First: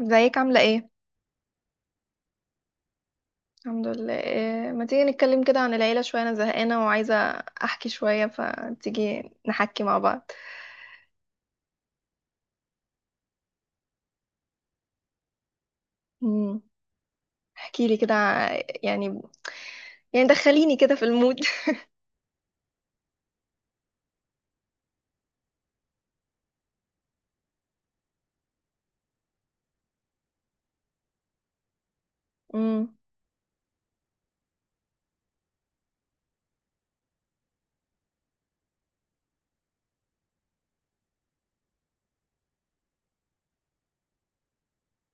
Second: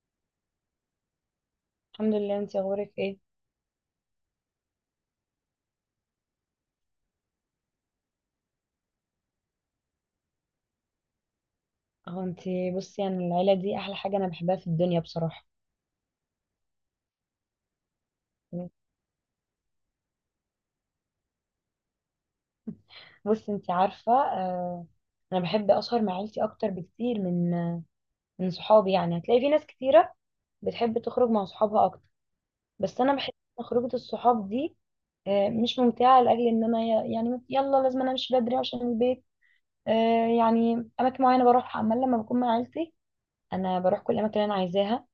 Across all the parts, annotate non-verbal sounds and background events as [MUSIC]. ازيك عاملة ايه؟ الحمد لله، انتي اخبارك ايه؟ الحمد لله. إيه، ما تيجي نتكلم كده عن العيلة شوية؟ انا زهقانة وعايزة احكي شوية، فتيجي نحكي مع بعض. اهو انتي بصي، يعني العيله دي احلى حاجه انا بحبها في الدنيا بصراحه. امم احكي لي كده، يعني، يعني دخليني كده في المود. بصي انتي عارفه، آه انا بحب اسهر مع عيلتي اكتر بكتير من من صحابي. يعني هتلاقي في ناس كتيره بتحب تخرج مع صحابها اكتر، بس [LAUGHS] انا بحس ان خروجه الصحاب دي آه مش ممتعه، لاجل ان انا يعني يلا لازم انا امشي بدري عشان البيت. آه يعني اماكن معينه بروحها، اما لما بكون مع عيلتي انا بروح كل الاماكن اللي انا عايزاها،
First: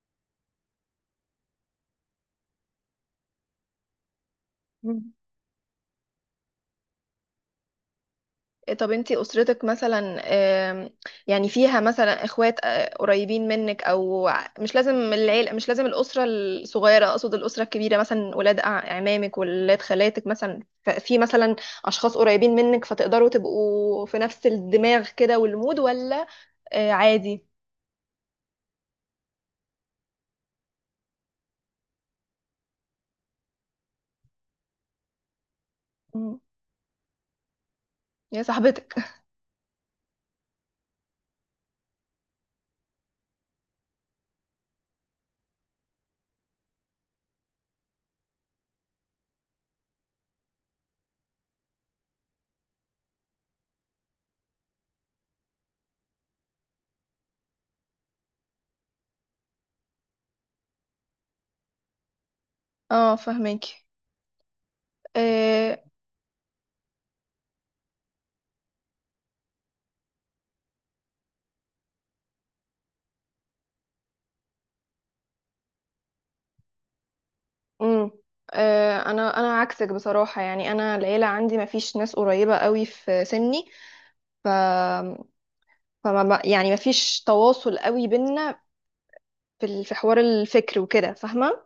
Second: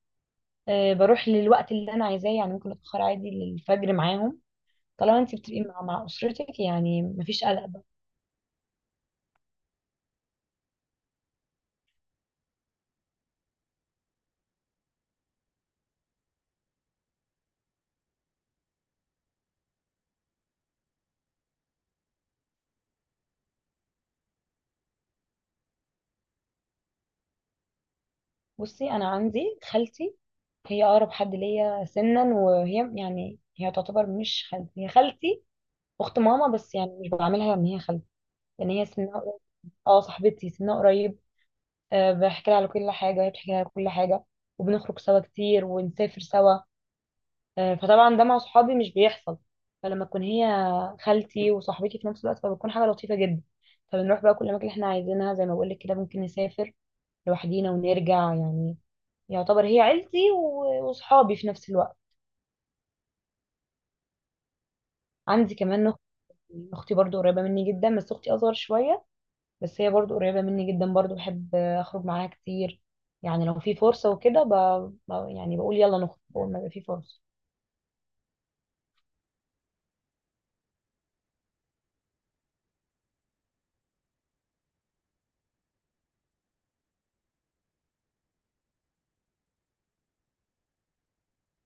آه بروح للوقت اللي انا عايزاه. يعني ممكن اتاخر عادي للفجر معاهم، امم طالما انت بتبقي مع مع اسرتك، يعني مفيش قلق بقى. إيه، طب انتي أسرتك مثلا، يعني فيها مثلا اخوات قريبين منك، او مش لازم العيلة، مش لازم الأسرة الصغيرة، اقصد الأسرة الكبيرة، مثلا ولاد عمامك، ولاد خالاتك مثلا، في مثلا أشخاص قريبين منك، فتقدروا تبقوا في نفس الدماغ كده والمود، ولا؟ آه، عادي. بصي انا عندي خالتي، هي اقرب حد ليا سنا، وهي يعني هي تعتبر مش خالتي، هي خالتي اخت مم. ماما، بس يعني مش بعاملها ان هي خالتي، يا لان هي صاحبتك. سنها [LAUGHS] قريب. اه صاحبتي سنها قريب، أه بحكي لها على كل حاجه وهي بتحكي لها على كل حاجه، وبنخرج سوا كتير، ونسافر سوا. أه فطبعا ده مع صحابي مش بيحصل، فلما تكون هي خالتي وصاحبتي في نفس الوقت، فبتكون حاجه لطيفه جدا. فبنروح بقى كل اماكن احنا عايزينها، زي ما بقول لك كده، ممكن نسافر لوحدينا ونرجع. يعني يعتبر هي عيلتي وصحابي في نفس الوقت. اه، فهماكي. عندي آه. كمان اختي، اختي برضو قريبة مني جدا، بس اختي اصغر شوية، بس هي برضو قريبة مني جدا، برضو بحب اخرج معاها كتير. يعني لو في فرصة وكده يعني بقول يلا نخرج، بقول ما يبقى في فرصة. امم انا عكسك بصراحه، يعني انا العيله عندي ما فيش ناس قريبه قوي في سني، ف فما ما- يعني مفيش تواصل قوي بينا في حوار الفكر وكده، فاهمة؟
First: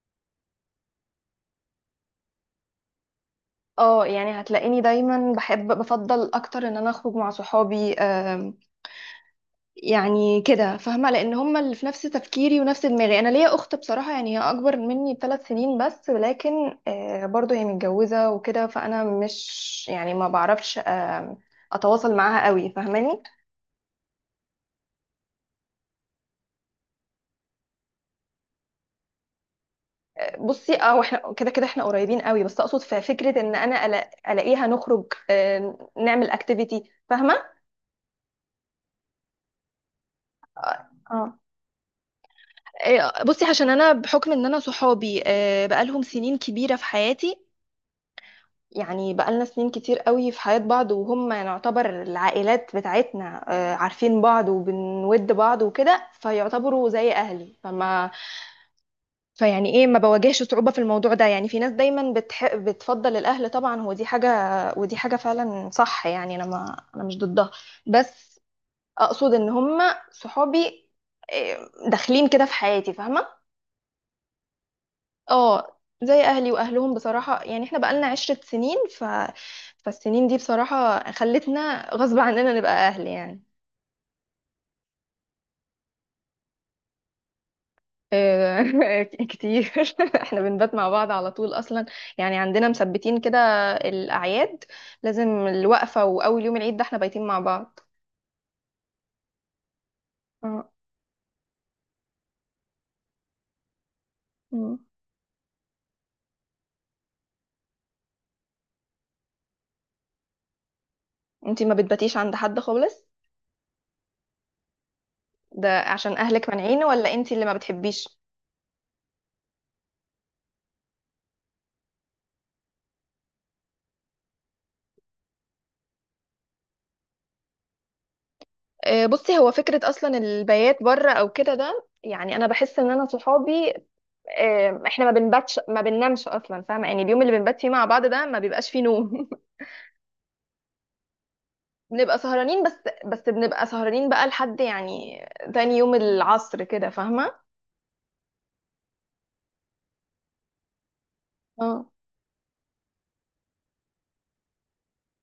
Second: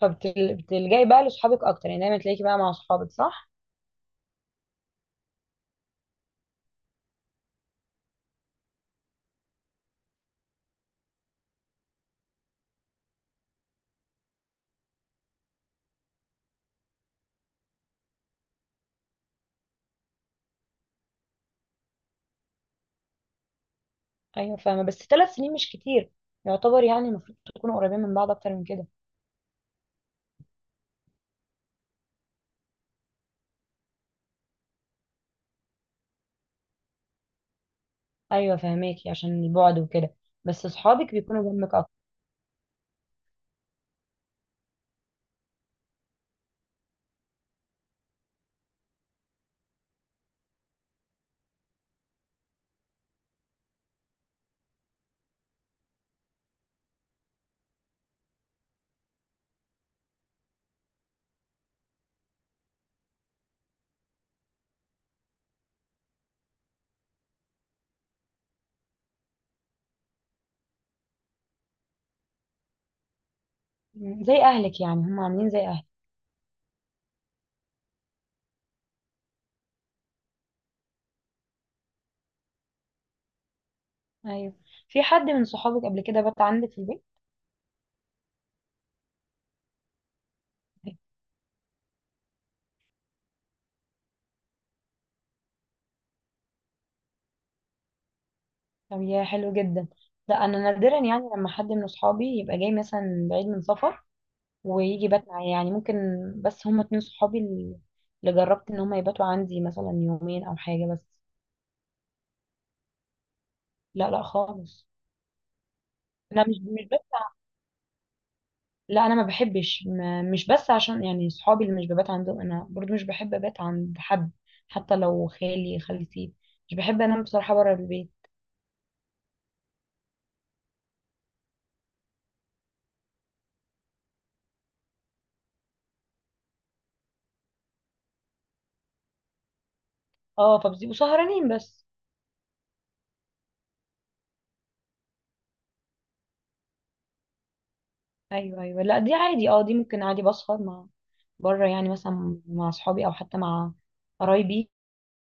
فبتلجأي بقى لصحابك اكتر، يعني دايما تلاقيكي بقى مع صحابك، صح؟ اه، يعني هتلاقيني دايما بحب، بفضل اكتر ان انا اخرج مع صحابي. يعني كده، فاهمة؟ لان هم اللي في نفس تفكيري ونفس دماغي. انا ليا اخت بصراحة، يعني هي اكبر مني ب3 سنين بس، ولكن برضو هي متجوزة وكده، فانا مش يعني ما بعرفش اتواصل معاها قوي، فاهماني؟ ايوه فاهمة، بس 3 سنين مش كتير، يعتبر يعني المفروض تكونوا قريبين من بعض اكتر من كده. بصي اه، واحنا كده كده احنا قريبين قوي، بس اقصد في فكره ان انا الاقيها، نخرج، نعمل اكتيفيتي، فاهمه؟ ايوه فاهماكي، عشان البعد وكده، بس صحابك اه. بيكونوا جنبك اكتر. بصي، عشان انا بحكم ان انا صحابي بقالهم سنين كبيره في حياتي، يعني بقالنا سنين كتير قوي في حياه بعض، وهم نعتبر العائلات بتاعتنا. عارفين بعض وبنود بعض وكده، فيعتبروا زي اهلي. فيعني ايه، ما بواجهش صعوبة في الموضوع ده. يعني في ناس دايما بتفضل الاهل، طبعا هو دي حاجة، ودي حاجة فعلا صح. يعني انا، ما انا مش ضدها، بس اقصد ان هم صحابي، إيه، داخلين كده في حياتي، فاهمة؟ مم. زي اهلك يعني، هم عاملين زي اه، اهلك. زي اهلي واهلهم بصراحة، يعني احنا بقالنا 10 سنين، فالسنين دي بصراحة خلتنا غصب عننا نبقى اهل، يعني، ايوه، في حد من صحابك قبل كده بات عندك في البيت؟ آه. [LAUGHS] كتير. [LAUGHS] احنا بنبات مع بعض على طول اصلا. يعني عندنا مثبتين كده، الاعياد لازم، الوقفه واول يوم العيد ده احنا بايتين مع بعض. طب يا حلو جدا. لا انا اه. نادرا، يعني لما حد من صحابي يبقى جاي مثلا بعيد من سفر مم. ويجي بات معايا، يعني ممكن. بس هم اتنين صحابي اللي جربت ان هم يباتوا عندي مثلا يومين او حاجه بس. انتي ما بتباتيش عند حد خالص؟ لا لا خالص. ده عشان انا اهلك مش مانعين مش ولا بس، انتي اللي ما بتحبيش؟ لا انا ما بحبش، ما مش بس عشان يعني صحابي اللي مش ببات عندهم، انا برضو مش بحب ابات عند حد، حتى لو خالي خالتي، مش بحب انام بصراحه بره البيت. آه، بصي، هو فكره اصلا البيات بره او كده ده، يعني انا بحس ان انا صحابي احنا ما بنباتش، ما بننامش اصلا، فاهمه؟ يعني اليوم اللي بنبات فيه مع بعض ده ما بيبقاش فيه نوم. اه فبتبقوا سهرانين بس. بنبقى سهرانين بس بنبقى سهرانين بقى لحد يعني تاني يوم العصر كده، فاهمة؟ ايوه ايوه، لا دي عادي، اه دي ممكن عادي بسهر مع بره، يعني اه. مثلا مع اصحابي او حتى مع قرايبي،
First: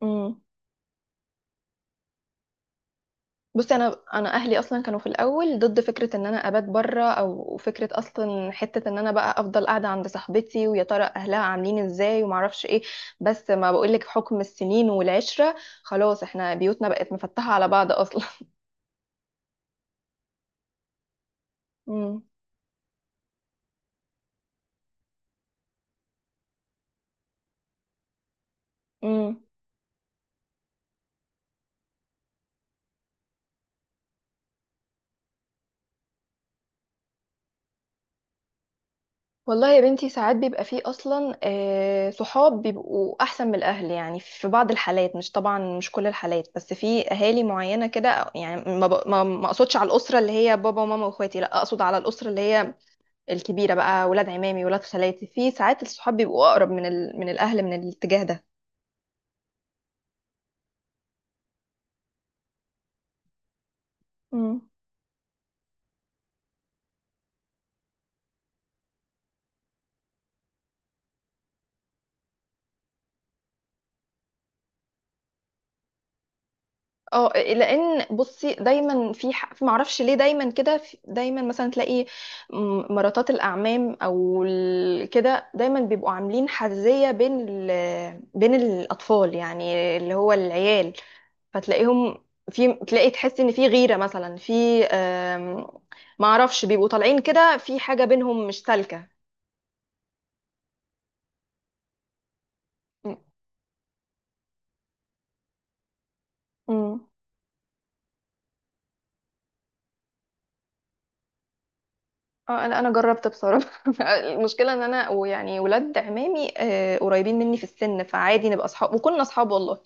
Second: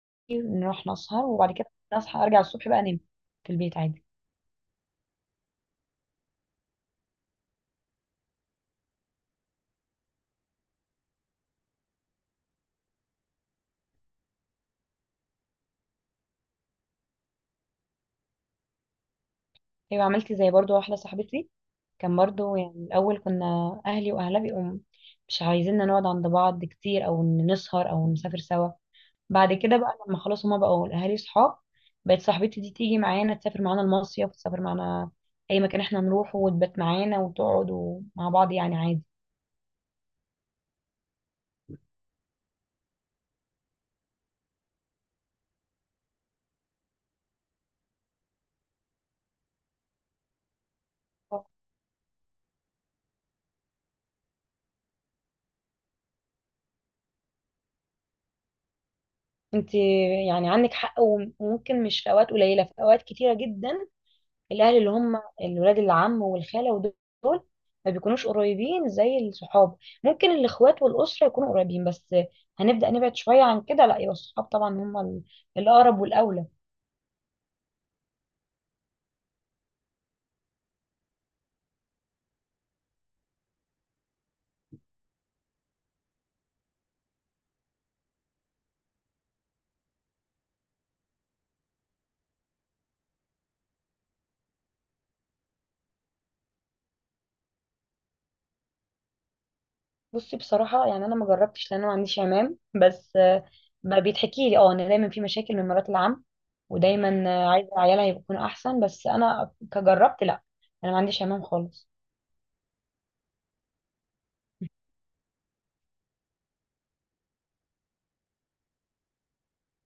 امم نروح نسهر وبعد كده نصحى ارجع الصبح بقى انام في بصي، البيت انا عادي. انا اهلي اصلا كانوا في الاول ضد فكره ان انا ابات بره، او فكره اصلا حته ان انا بقى افضل قاعده عند صاحبتي، ويا ترى اهلها عاملين ازاي، وما اعرفش ايه. بس ما بقولك، حكم السنين والعشره، خلاص احنا بيوتنا بقت مفتحه على بعض اصلا. ايوه عملت زي برضو واحده صاحبتي، كان [LAUGHS] برضو يعني الاول كنا اهلي واهلها بيقوم مش عايزيننا نقعد عند بعض كتير، او إن نسهر او نسافر سوا. امم بعد كده بقى لما خلاص هما بقوا الاهالي صحاب، بقت صاحبتي دي تيجي معانا، تسافر معانا المصيف، تسافر معانا اي مكان احنا نروحه، وتبات معانا وتقعد، ومع بعض يعني عادي. والله يا بنتي، ساعات بيبقى فيه اصلا صحاب بيبقوا احسن من الاهل، يعني في بعض الحالات، مش طبعا مش كل الحالات، بس في اهالي معينه كده. يعني ما اقصدش على الاسره اللي هي بابا وماما واخواتي، لا اقصد على الاسره اللي هي الكبيره بقى، ولاد عمامي ولاد خالاتي، في ساعات الصحاب بيبقوا اقرب من من الاهل من الاتجاه ده. انت يعني عندك حق، وممكن مش في اوقات قليله، في اوقات كتيره جدا مم. الاهل اللي هم الولاد، العم والخاله ودول، ما بيكونوش قريبين زي الصحاب. ممكن الاخوات والاسره يكونوا قريبين، بس هنبدا نبعد شويه عن كده، لا يبقى الصحاب طبعا هم الاقرب والاولى. اه، لان بصي، دايما في، معرفش ليه، دايما كده دايما مثلا تلاقي مراتات الاعمام او كده، دايما بيبقوا عاملين حزيه بين بين الاطفال، يعني اللي هو العيال، فتلاقيهم، في، تلاقي تحس ان في غيره مثلا، في آم، معرفش، بيبقوا طالعين كده في حاجه بينهم مش سالكه. بصي بصراحة، يعني أنا ما جربتش لأن أنا ما عنديش عمام، م- بس آه، ما بيتحكي لي أه إن دايما في مشاكل من مرات العم، م. ودايما آه، عايزة عيالها يكونوا أحسن. بس أنا كجربت لأ، أنا ما عنديش عمام خالص. اه، انا جربت بصراحه. [LAUGHS] المشكله ان انا، ويعني ولاد عمامي قريبين مني في السن، فعادي نبقى اصحاب، وكنا اصحاب والله.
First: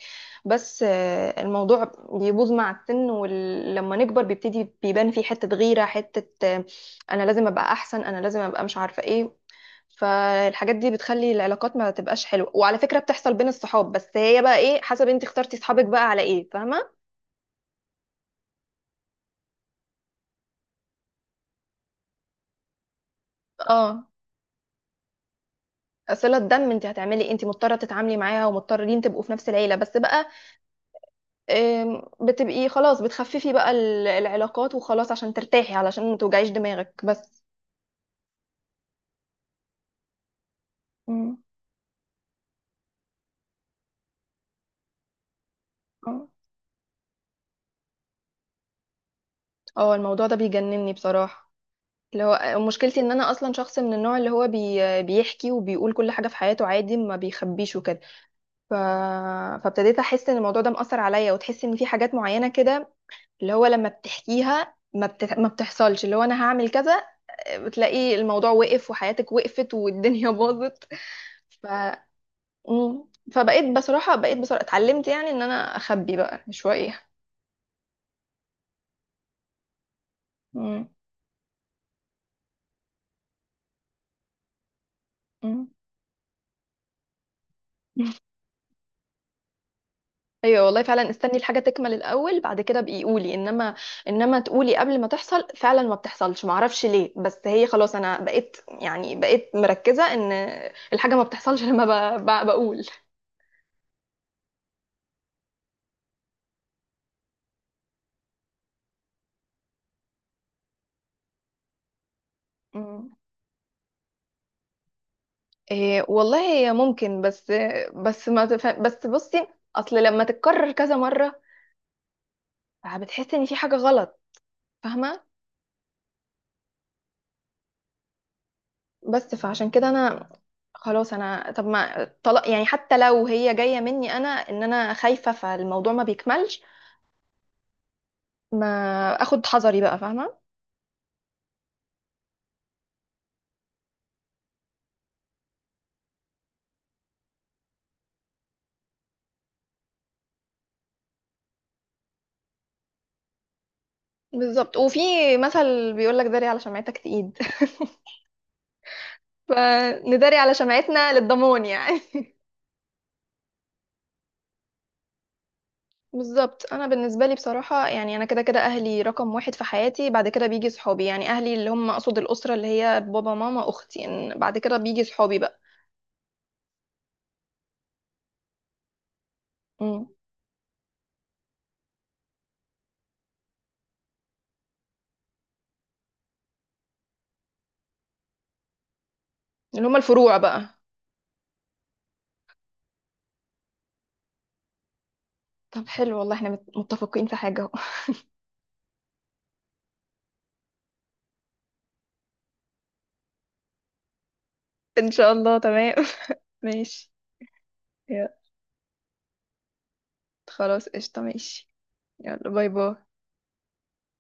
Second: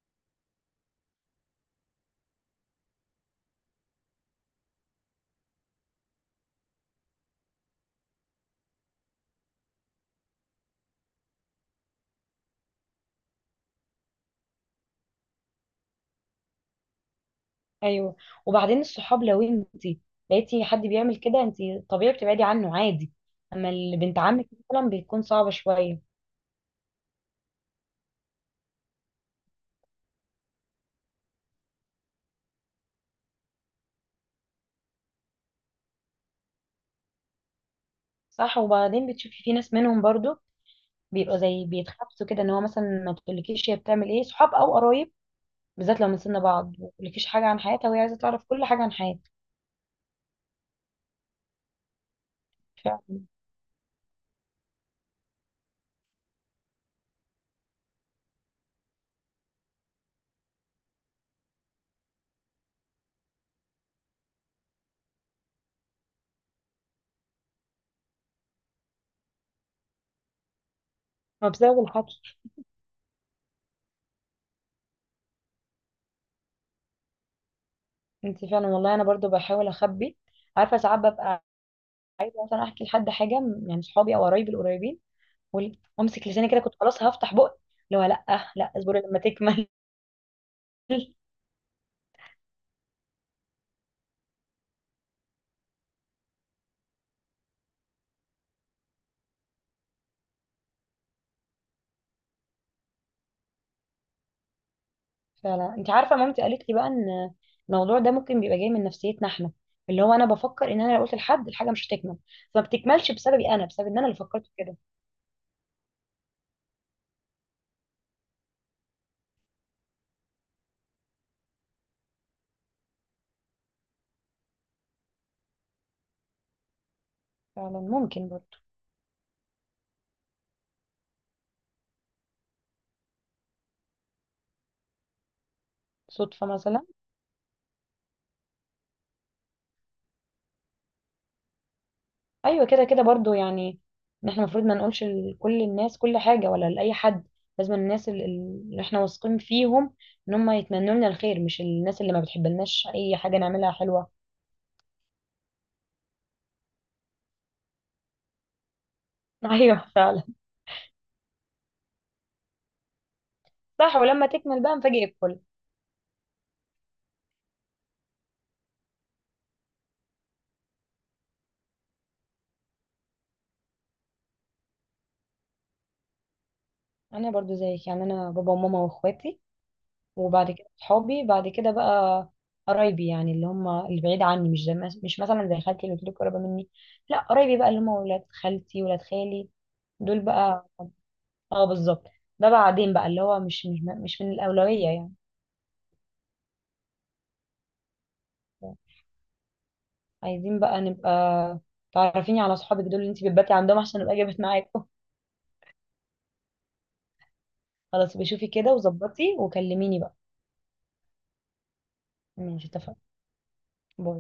بس الموضوع بيبوظ مع السن، ولما نكبر بيبتدي بيبان فيه حته غيره، حته انا لازم ابقى احسن، انا لازم ابقى مش عارفه ايه. فالحاجات دي بتخلي العلاقات ما تبقاش حلوه، وعلى فكره بتحصل بين الصحاب بس، هي بقى ايه، حسب انت اخترتي صحابك بقى على ايه، فاهمه؟ أيوه، وبعدين الصحاب لو أنتي لقيتي حد بيعمل كده، أنتي طبيعي بتبعدي عنه عادي، أما اه، اللي بنت عمك مثلا بتكون صعبة شوية. صله دم، انت هتعملي إيه؟ انت مضطره تتعاملي معاها، ومضطرين تبقوا في نفس العيله بس بقى، بتبقي خلاص بتخففي بقى العلاقات، وخلاص عشان ترتاحي، علشان ما توجعيش دماغك بس. صح، وبعدين بتشوفي في ناس منهم برضو بيبقوا مم. زي بيتخبطوا كده، إن هو مثلا ما تقولكيش هي بتعمل إيه صحاب أو قرايب، بالذات لو من آه. سن بعض، ملكيش حاجة عن حياتها وهي عايزة تعرف كل حاجة عن حياتك. اه، الموضوع ده بيجنني بصراحة، اللي هو مشكلتي ان فعلا، انا اصلا شخص من النوع اللي هو بيحكي وبيقول كل حاجة في حياته عادي، ما بيخبيش وكده. ف... فابتديت احس ان الموضوع ده مأثر عليا، وتحس ان في حاجات معينة كده، اللي هو لما بتحكيها ما بتحصلش، اللي هو انا هعمل كذا، بتلاقي الموضوع وقف وحياتك وقفت والدنيا [LAUGHS] باظت. ما ف بسبب الحكي. مم. فبقيت بصراحة اتعلمت، يعني ان انا اخبي بقى شوية. انت فعلا والله، انا برضو بحاول اخبي. عارفة مم. ساعات ببقى عايزة مثلا احكي لحد حاجة، يعني صحابي او قرايبي القريبين، مم. وامسك لساني كده، كنت خلاص هفتح بقي. اللي هو لا، لا اصبري لما تكمل. ايوه والله فعلا، [LAUGHS] استني الحاجة تكمل الاول، بعد كده بقي قولي. انما تقولي قبل ما تحصل، فعلا ما بتحصلش، معرفش ليه، بس هي خلاص، انا بقيت يعني بقيت مركزة ان الحاجة ما بتحصلش. [LAUGHS] لما بقول. فعلا، انت عارفة مامتي قالت لي بقى ان الموضوع ده ممكن بيبقى جاي من نفسيتنا احنا، اللي هو انا بفكر ان انا لو قلت لحد الحاجة مش هتكمل، فما مم. بتكملش بسببي، انا بسبب ان انا اللي فكرت كده. إيه والله، هي ممكن، بس. بس ما تف... بس بصي، اصل لما تتكرر كذا مرة بتحس ان في حاجة غلط، فاهمة؟ فعلا ممكن برضو، بس فعشان كده انا خلاص، انا طب ما طلاق يعني، حتى لو هي جايه مني انا، ان انا خايفه فالموضوع ما صدفة بيكملش، مثلا. ما اخد حذري بقى، فاهمه؟ ايوه كده كده برضو، يعني ان احنا المفروض ما نقولش لكل الناس كل حاجه، ولا لاي حد، لازم الناس اللي احنا واثقين فيهم ان هم يتمنوا لنا الخير، مش الناس اللي ما بتحبلناش اي حاجه نعملها حلوه. بالظبط. وفي مثل بيقول لك داري على شمعتك تقيد. [LAUGHS] [LAUGHS] ايوه فعلا. فنداري على شمعتنا للضمان، يعني. [LAUGHS] صح، ولما تكمل بقى نفاجئ الكل. بالظبط، انا بالنسبه لي بصراحه، يعني انا كده كده اهلي رقم 1 في حياتي، بعد كده بيجي صحابي. يعني اهلي اللي هم اقصد الاسره اللي هي بابا ماما اختي، إن بعد كده بيجي صحابي بقى. انا برضو زيك، يعني انا بابا وماما واخواتي، مم. وبعد كده صحابي، بعد كده بقى قرايبي، يعني اللي هم اللي بعيد عني، مش زي، مش مثلا زي خالتي اللي قلت لك قريبه مني، لا قرايبي بقى اللي هم ولاد خالتي ولاد خالي، اللي هم دول الفروع بقى. بقى. اه بالظبط، ده بعدين بقى، اللي هو مش من الأولوية يعني. طب حلو والله، احنا متفقين في حاجه. عايزين بقى نبقى، تعرفيني على صحابك دول اللي انت بتباتي عندهم، عشان ابقى جابت معاكم. ان شاء الله، تمام. [LAUGHS] ماشي. خلاص يلا، بشوفي كده وظبطي وكلميني بقى. خلاص قشطة، ماشي. يلا ماشي باي باي. اتفقنا. باي.